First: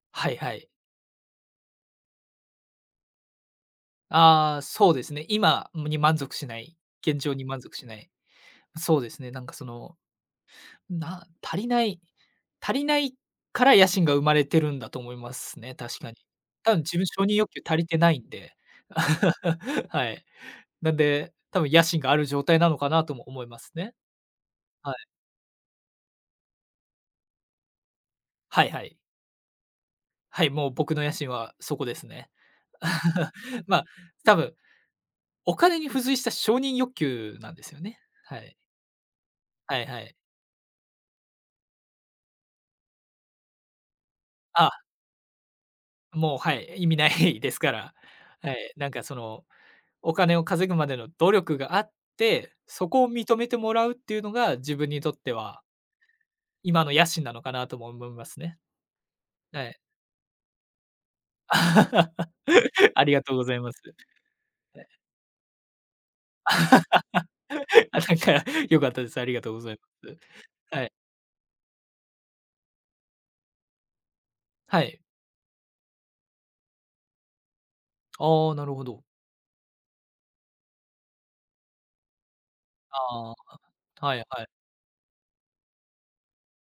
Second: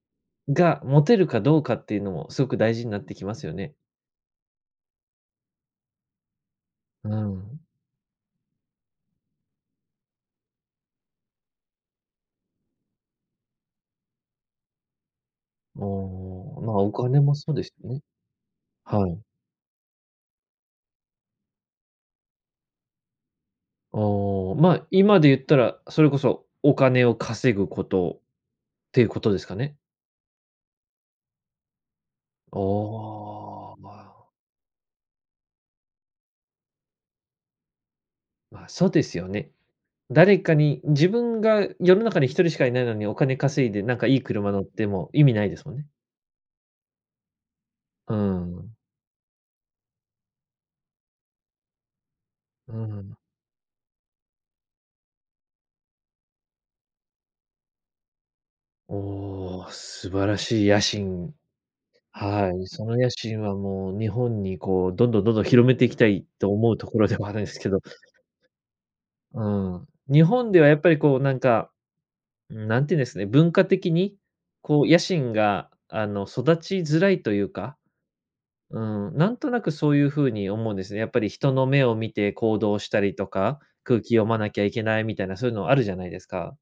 はいはい。が、持てるかどうかっていうのもすごく大事になってきますよね。ああ、そうですね、今むに満足しないう現状に満ん。足しない。そうですね、なんかその、な足りない足りないから野心が生まれてるんだと思いますね、ああ、確かに。たま、ぶんお自分金承も認欲そう求です足りてね。ないんで。はい。はい。なんで、多分野心がある状態なのかなとも思いますね。おお、まあ、はい。今で言ったら、それこそお金を稼ぐことっはいはい。ていうことですかね？はい、もう僕の野心はそこですね。お お、まあ、まあ多分、お金に付随した承認欲求なんですよね。はい。まあ、そうですよね。はいはい。誰かに自分が世の中に1人しか居ないのに、お金稼いでなんかいい車乗っあても意味ないですもんね。もう、はい、え、意味ないですから。うはい。ん。なんかそのお金を稼ぐまでの努力があって、うそこをん。認めてもらうっていうのが自分にとっては今の野心なのかなとも思いますね。おはお、い。素晴らしい野心。はい、そ のあ野りがとう心ごはざいます。もう日本にこ [unintelligible] う、どんどんどんどん、広めていきたいと思うところではあるん すけど。あ、なんか、よかったです。ありがうとうございん、す。日本ではやっはぱい。りこうなんか。うーん。なんていうんですね。文化的に、はこうい。野心が、あの、育ちづらいというか、ああ、なるうほど。ん、なんとなくそういう風に思うんですね。やっぱり人の目を見て行動したりとああ、か、空気はい読まはい。なきゃいけないみたいなそういうのあるじゃないですか？